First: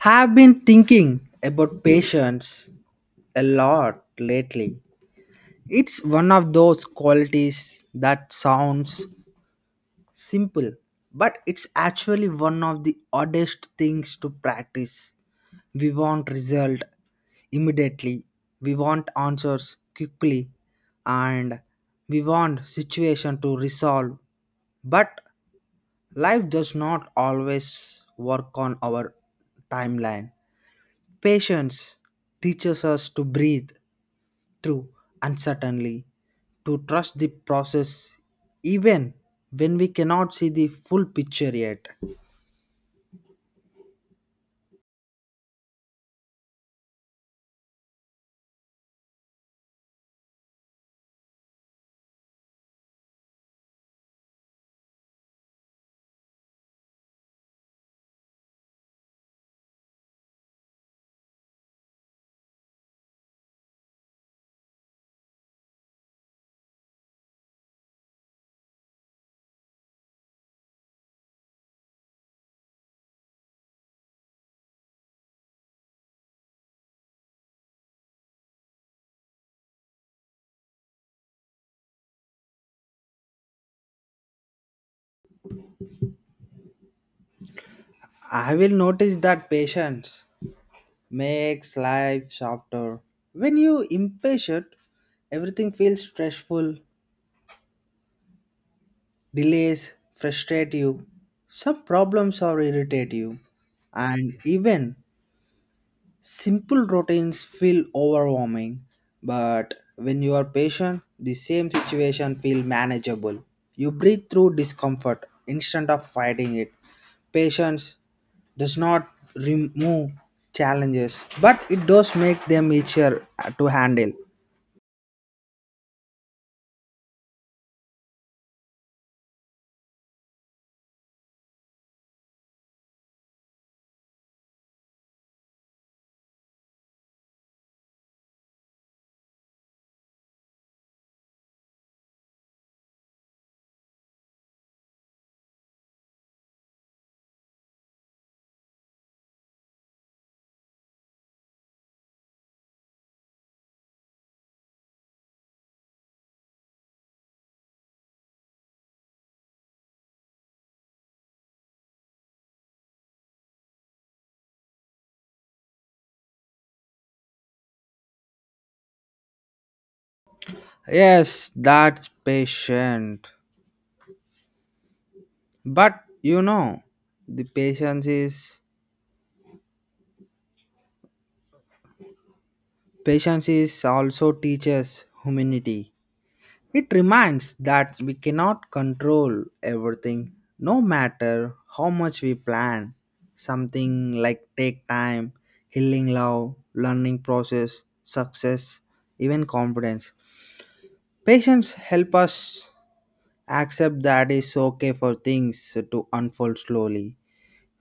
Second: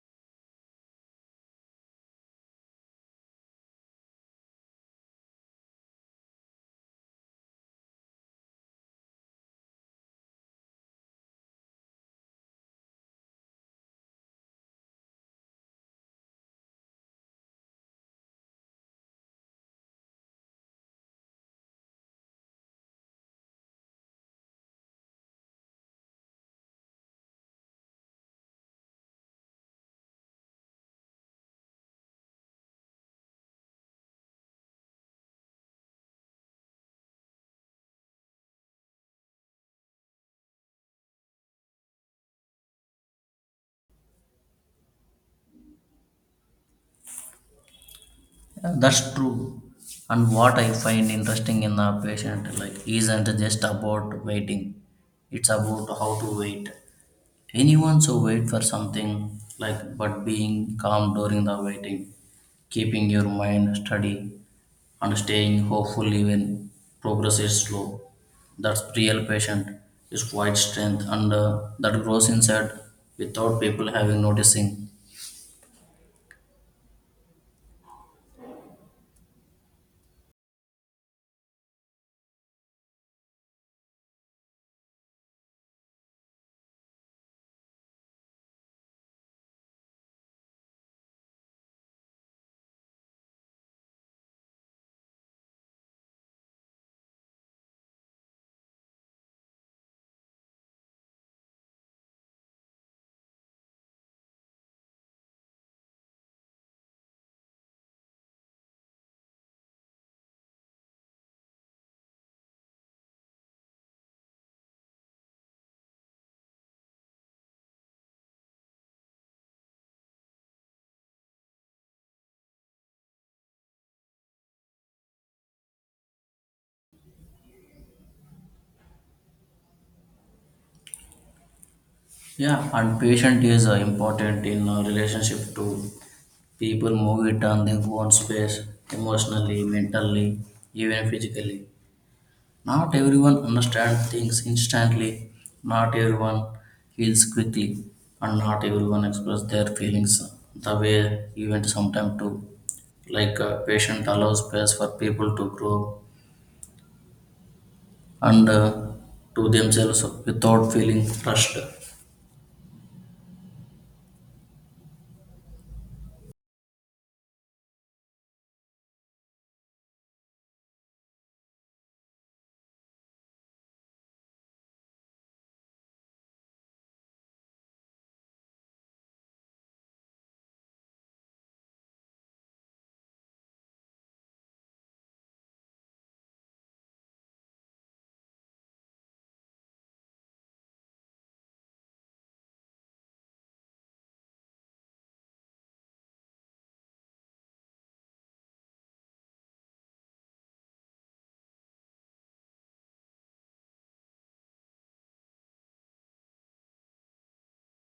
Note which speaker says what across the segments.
Speaker 1: Have been thinking about patience a lot lately. It's one of those qualities that sounds simple, but it's actually one of the oddest things to practice. We want result immediately, we want answers quickly, and we want situation to resolve. But life does not always work on our timeline. Patience teaches us to breathe through uncertainty, to trust the process even when we cannot see the full picture yet.
Speaker 2: Yeah, that's true. And what I find interesting in the patient like isn't just about waiting. It's about how to wait. Anyone so wait for something like but being calm during the waiting, keeping your mind steady and staying hopeful even progress is slow. That's real patient is quite strength and that grows inside without people having noticing.
Speaker 1: I will notice that patience makes life softer. When you impatient, everything feels stressful, delays frustrate you, some problems are irritate you, and even simple routines feel overwhelming, but when you are patient, the same situation feel manageable. You breathe through discomfort instead of fighting it. Patience does not remove challenges, but it does make them easier to handle.
Speaker 2: Yeah, and patient is important in a relationship too. People move it on their own space, emotionally, mentally, even physically. Not everyone understands things instantly. Not everyone heals quickly, and not everyone expresses their feelings the way you want sometimes to. Like patient allows space for people to grow and to themselves without feeling rushed.
Speaker 1: Yes, that's patient. But you know, the patience is also teaches humanity. It reminds that we cannot control everything, no matter how much we plan. Something like take time, healing love, learning process, success, even confidence. Patience help us accept that it's okay for things to unfold slowly.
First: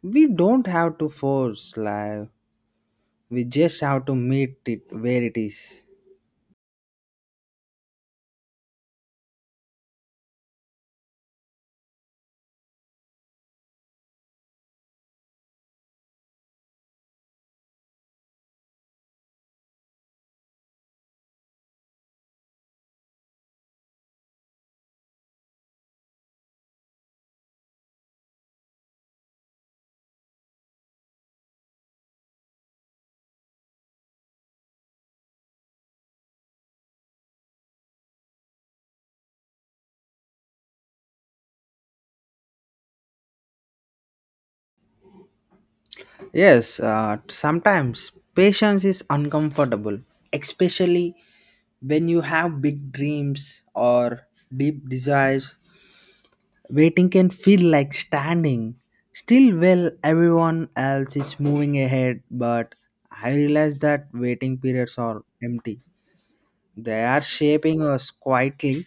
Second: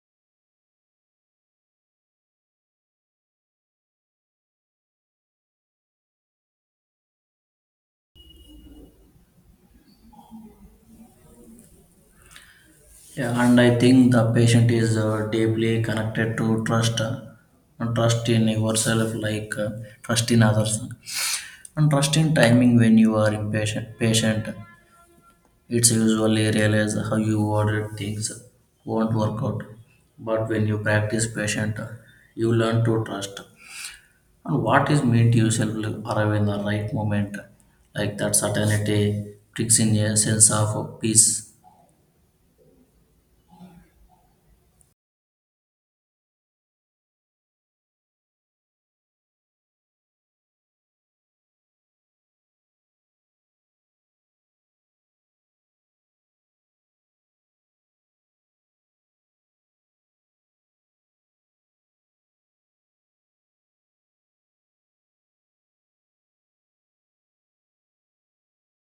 Speaker 1: We don't have to force life. We just have to meet it where it is.
Speaker 2: Yeah, and I think the patient is deeply connected to trust, and trust in yourself, like trust in others, and trust in timing. When you are impatient, patient, it's usually realize how you ordered things won't work out. But when you practice patient, you learn to trust. And what is meant yourself will arrive in the right moment, like that certainty brings in a sense of peace.
Speaker 1: Yes, sometimes patience is uncomfortable, especially when you have big dreams or deep desires. Waiting can feel like standing still while everyone else is moving ahead, but I realize that waiting periods are empty. They are shaping us quietly.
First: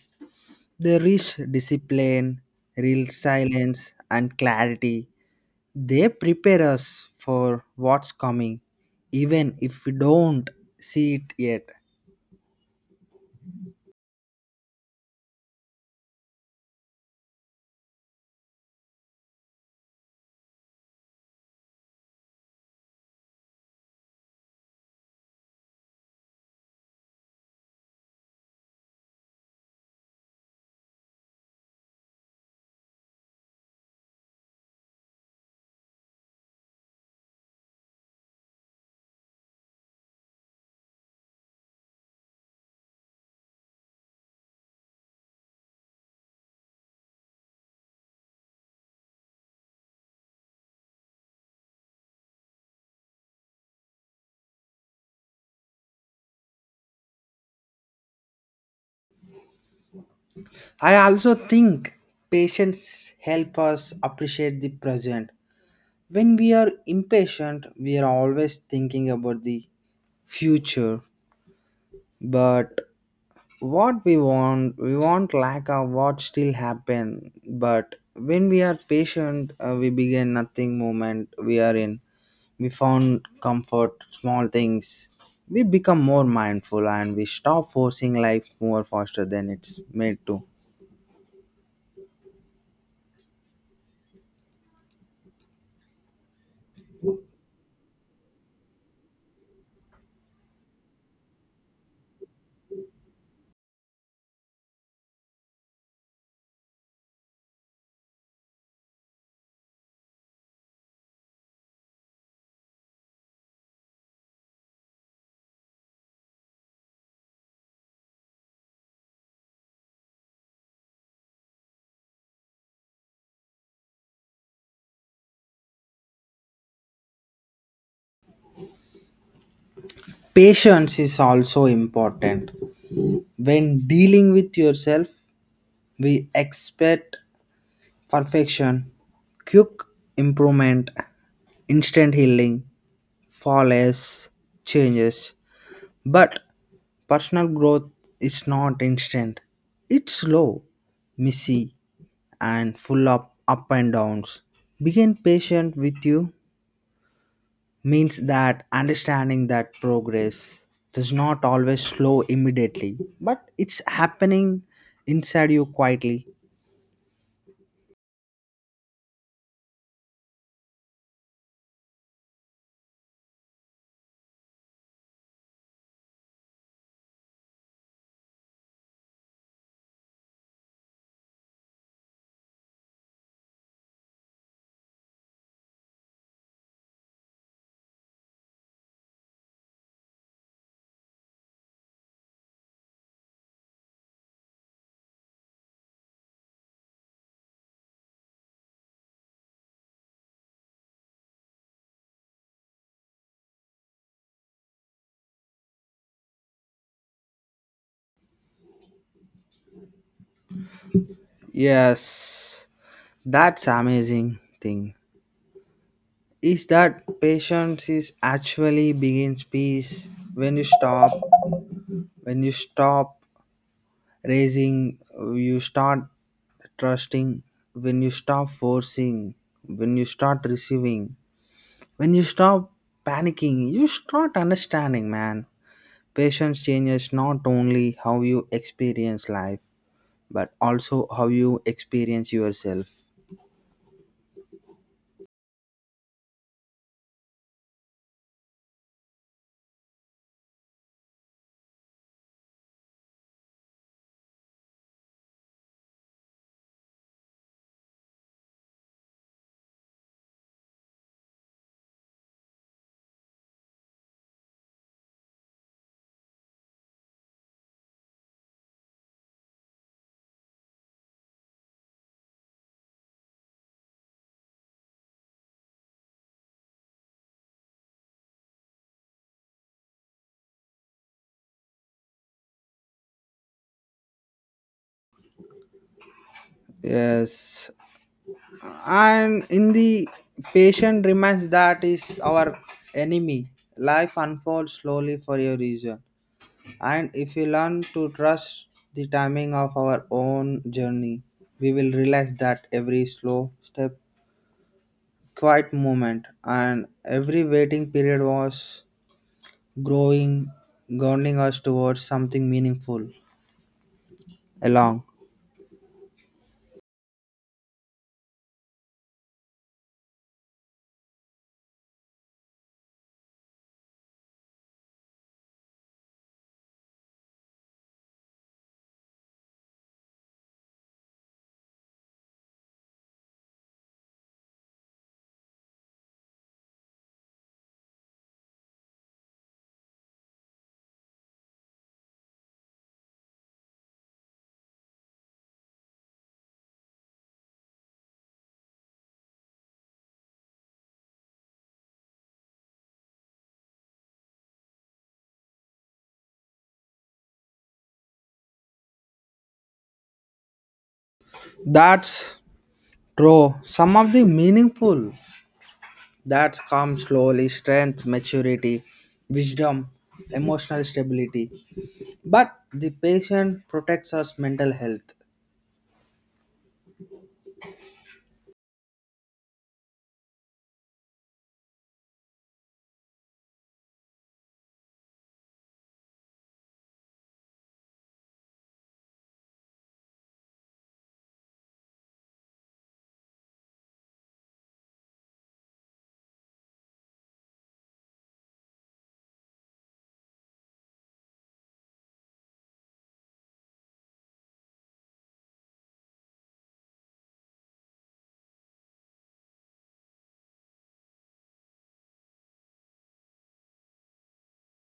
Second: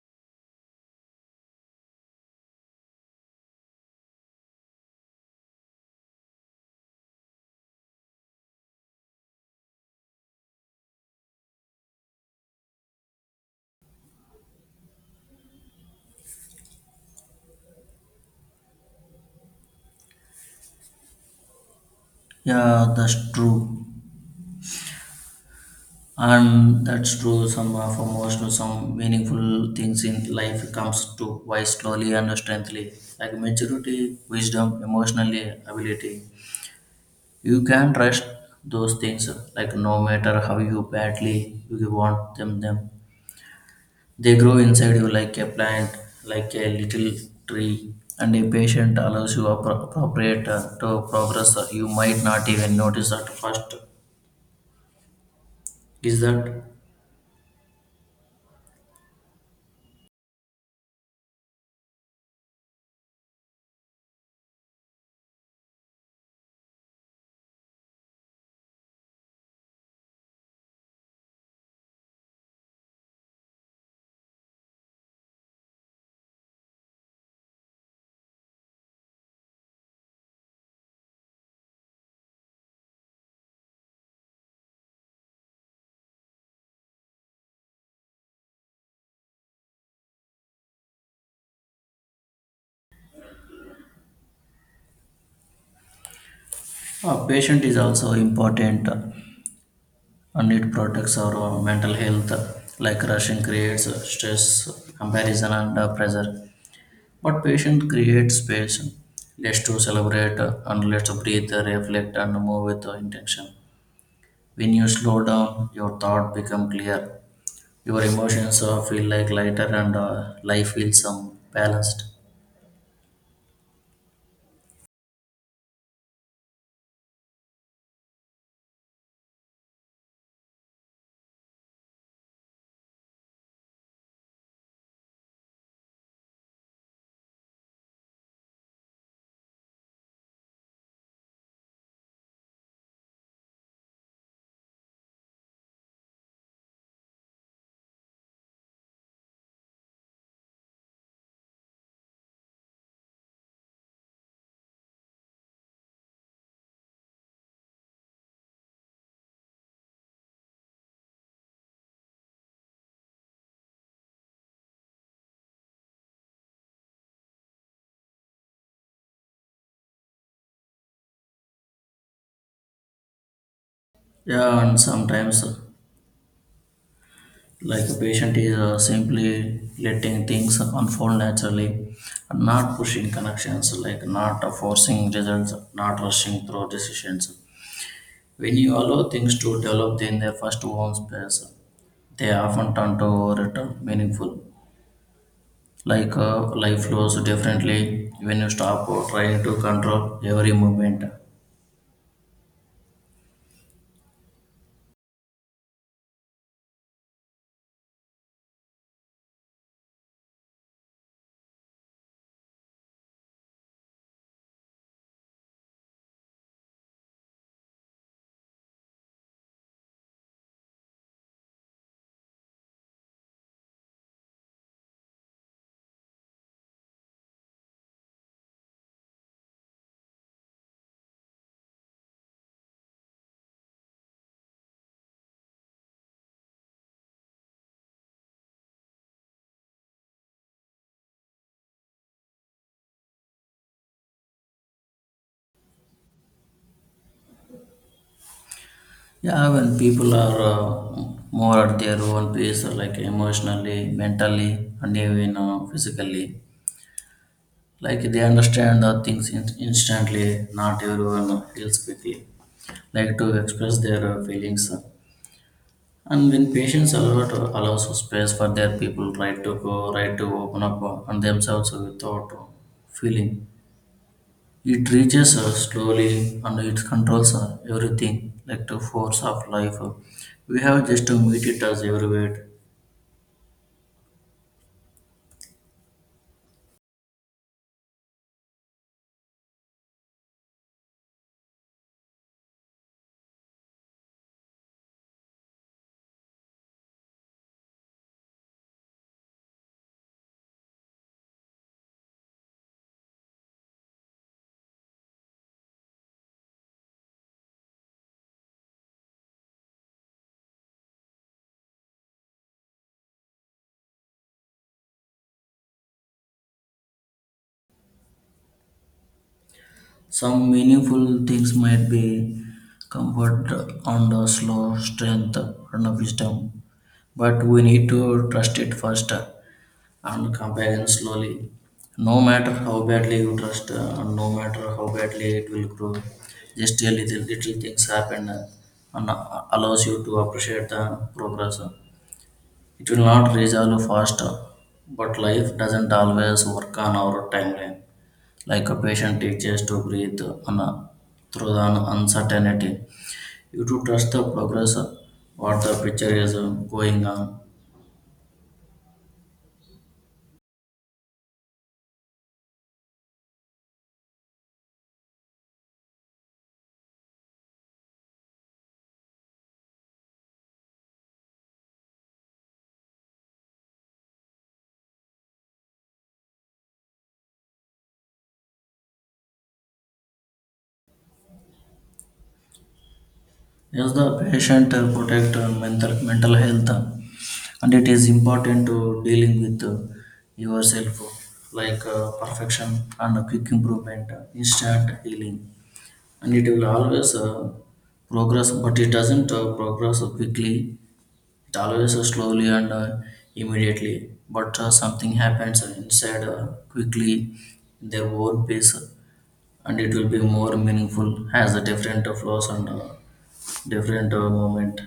Speaker 1: They reach discipline, real silence, and clarity. They prepare us for what's coming, even if we don't see it yet.
Speaker 2: Yeah, that's true. And that's true some of emotional some meaningful things in life comes to why slowly and strengthly like maturity wisdom emotionally ability you can trust those things like no matter how you badly you want them they grow inside you like a plant like a little tree and a patient allows you appropriate to progress you might not even notice at first is that
Speaker 1: I also think patience help us appreciate the present. When we are impatient, we are always thinking about the future, but what we want like a what still happen. But when we are patient, we begin nothing moment we are in. We found comfort small things. We become more mindful and we stop forcing life more faster than it's made to.
Speaker 2: patient is also important and it protects our mental health like rushing creates stress comparison and pressure but patient creates space let's to celebrate and let's breathe reflect and move with intention when you slow down your thought become clear your emotions feel like lighter and life feels balanced.
Speaker 1: Patience is also important when dealing with yourself. We expect perfection, quick improvement, instant healing, flawless changes, but personal growth is not instant. It's slow, messy, and full of up and downs. Being patient with you means that understanding that progress does not always slow immediately, but it's happening inside you quietly.
Speaker 2: Yeah, and sometimes like a patient is simply letting things unfold naturally not pushing connections like not forcing results not rushing through decisions when you allow things to develop in their first own space they often turn to return meaningful like life flows differently when you stop trying to control every movement.
Speaker 1: Yes, that's amazing thing. Is that patience is actually begins peace when you stop raising you start trusting when you stop forcing when you start receiving. When you stop panicking, you start understanding, man. Patience changes not only how you experience life, but also how you experience yourself.
Speaker 2: Yeah, when people are more at their own pace like emotionally mentally and even physically like they understand the things instantly not everyone feels quickly like to express their feelings And when patients allows space for their people right to go right to open up on themselves without feeling it reaches slowly and it controls everything like the force of life We have just to meet it as everywhere
Speaker 1: Yes, and in the patient reminds that is our enemy. Life unfolds slowly for your reason, and if you learn to trust the timing of our own journey, we will realize that every slow step, quiet movement, and every waiting period was growing, grounding us towards something meaningful along.
Speaker 2: some meaningful things might be comfort and slow strength and wisdom but we need to trust it first and compare it slowly. No matter how badly you trust, and no matter how badly it will grow, just a little things happen and allows you to appreciate the progress. It will not resolve fast, but life doesn't always work on our timeline. Like a patient teaches to breathe on a, through the uncertainty. You to trust the progress, what the picture is going on.
Speaker 1: That's true. Some of the meaningful that's come slowly strength, maturity, wisdom, emotional stability. But the patient protects us mental health.
Speaker 2: Yes, the patient protect mental health, and it is important to dealing with yourself, like perfection and quick improvement, instant healing, and it will always progress, but it doesn't progress quickly. It always slowly and immediately, but something happens inside quickly, in their own pace and it will be more meaningful has a different flows and different movement.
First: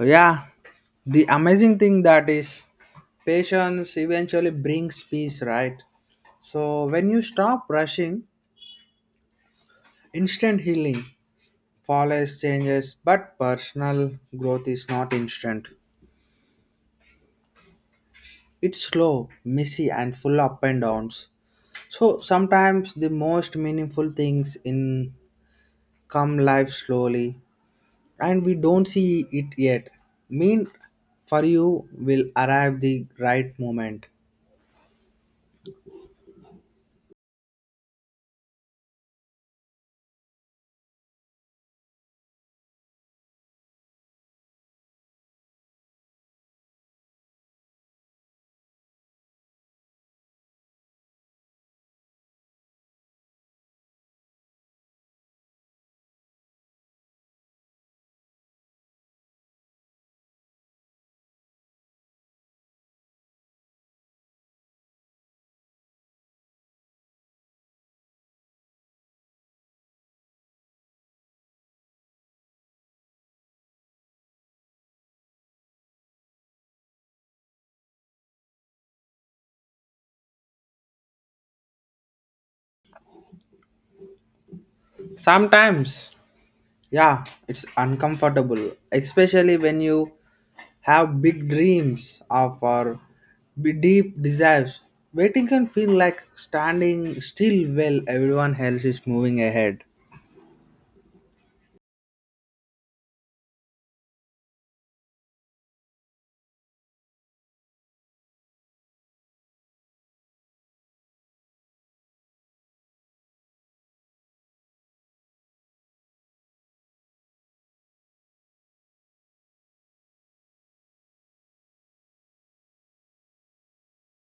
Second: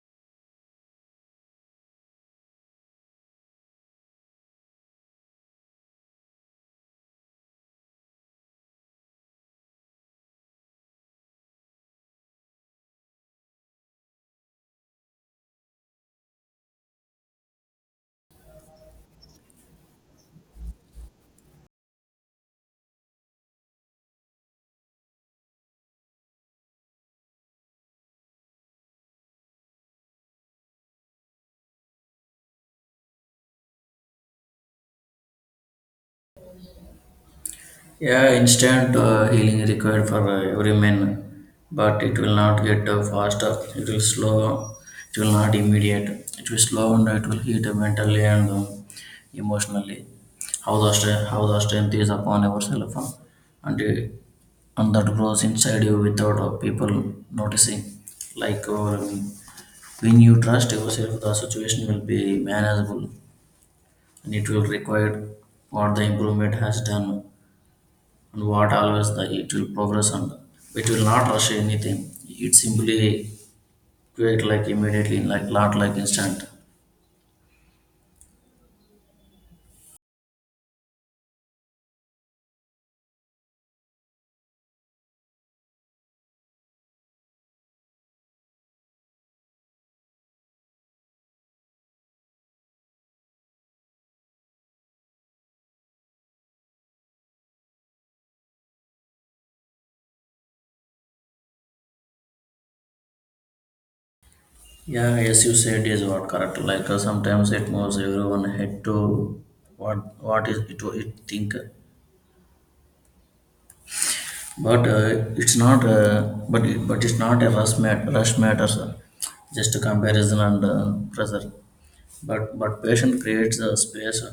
Speaker 1: Yeah, the amazing thing that is patience eventually brings peace, right? So when you stop rushing, instant healing follows changes, but personal growth is not instant. It's slow, messy, and full up and downs. So sometimes the most meaningful things in come life slowly, and we don't see it yet. Mean for you will arrive the right moment.
Speaker 2: Yeah, instant healing required for every man but it will not get faster it will slow it will not immediate it will slow and it will hit mentally and emotionally how the strength is upon yourself and uh, and that grows inside you without people noticing like when you trust yourself the situation will be manageable and it will require what the improvement has done and what always the it will progress and it will not rush anything. It simply create like immediately, like not like instant.
Speaker 1: Sometimes, yeah, it's uncomfortable, especially when you have big dreams or for be deep desires. Waiting can feel like standing still while everyone else is moving ahead.
Speaker 2: Yeah, as you said is what correct. Like sometimes it moves everyone head to what what is it think, but it's not. But it's not a rush matter, sir. Just a comparison and pressure. But patient creates a space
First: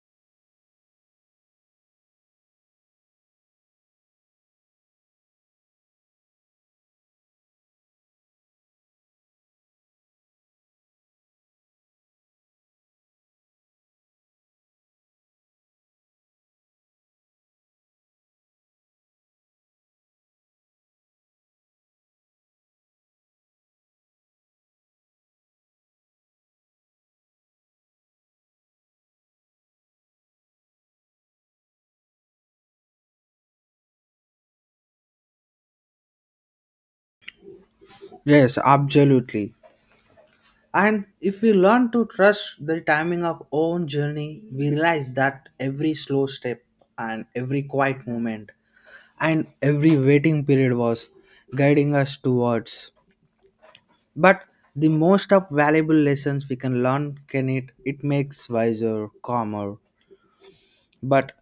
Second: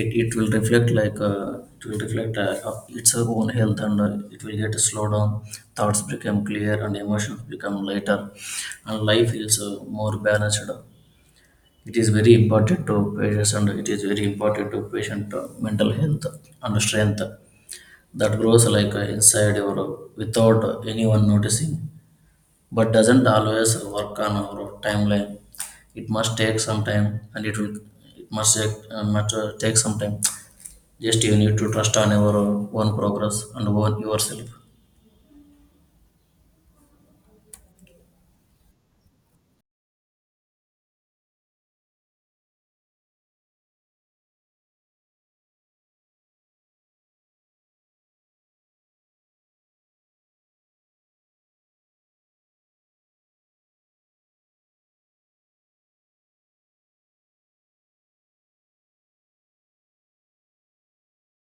Speaker 2: it will reflect like it will reflect its own health and it will get slowed down thoughts become clear and emotions become lighter and life feels more balanced it is very important to patients and it is very important to patient mental health and strength that grows like inside your without anyone noticing but doesn't always work on our timeline it must take some time and it will it must take some time just you need to trust on your own progress and own yourself.
Speaker 1: Yes, absolutely. And if we learn to trust the timing of own journey, we realize that every slow step and every quiet moment and every waiting period was guiding us towards. But the most of valuable lessons we can learn can it it makes wiser, calmer, but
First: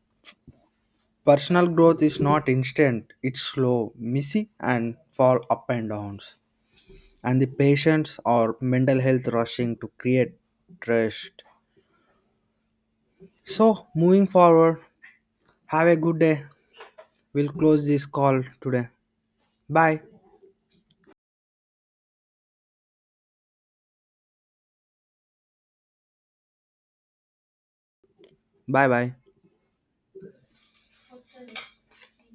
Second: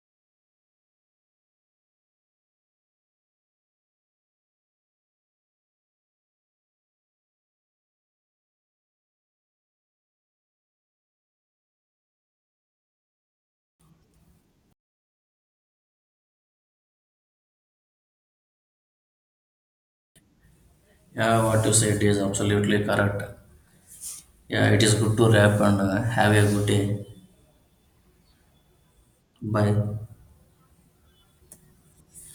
Speaker 1: personal growth is not instant, it's slow, messy, and fall up and downs. And the patients or mental health rushing to create trust. So, moving forward, have a good day. We'll close this call today. Bye.
Speaker 2: Yeah, what you said is absolutely correct. Yeah, it is good to wrap and have a good day.
Speaker 1: Bye bye.
Speaker 2: Bye.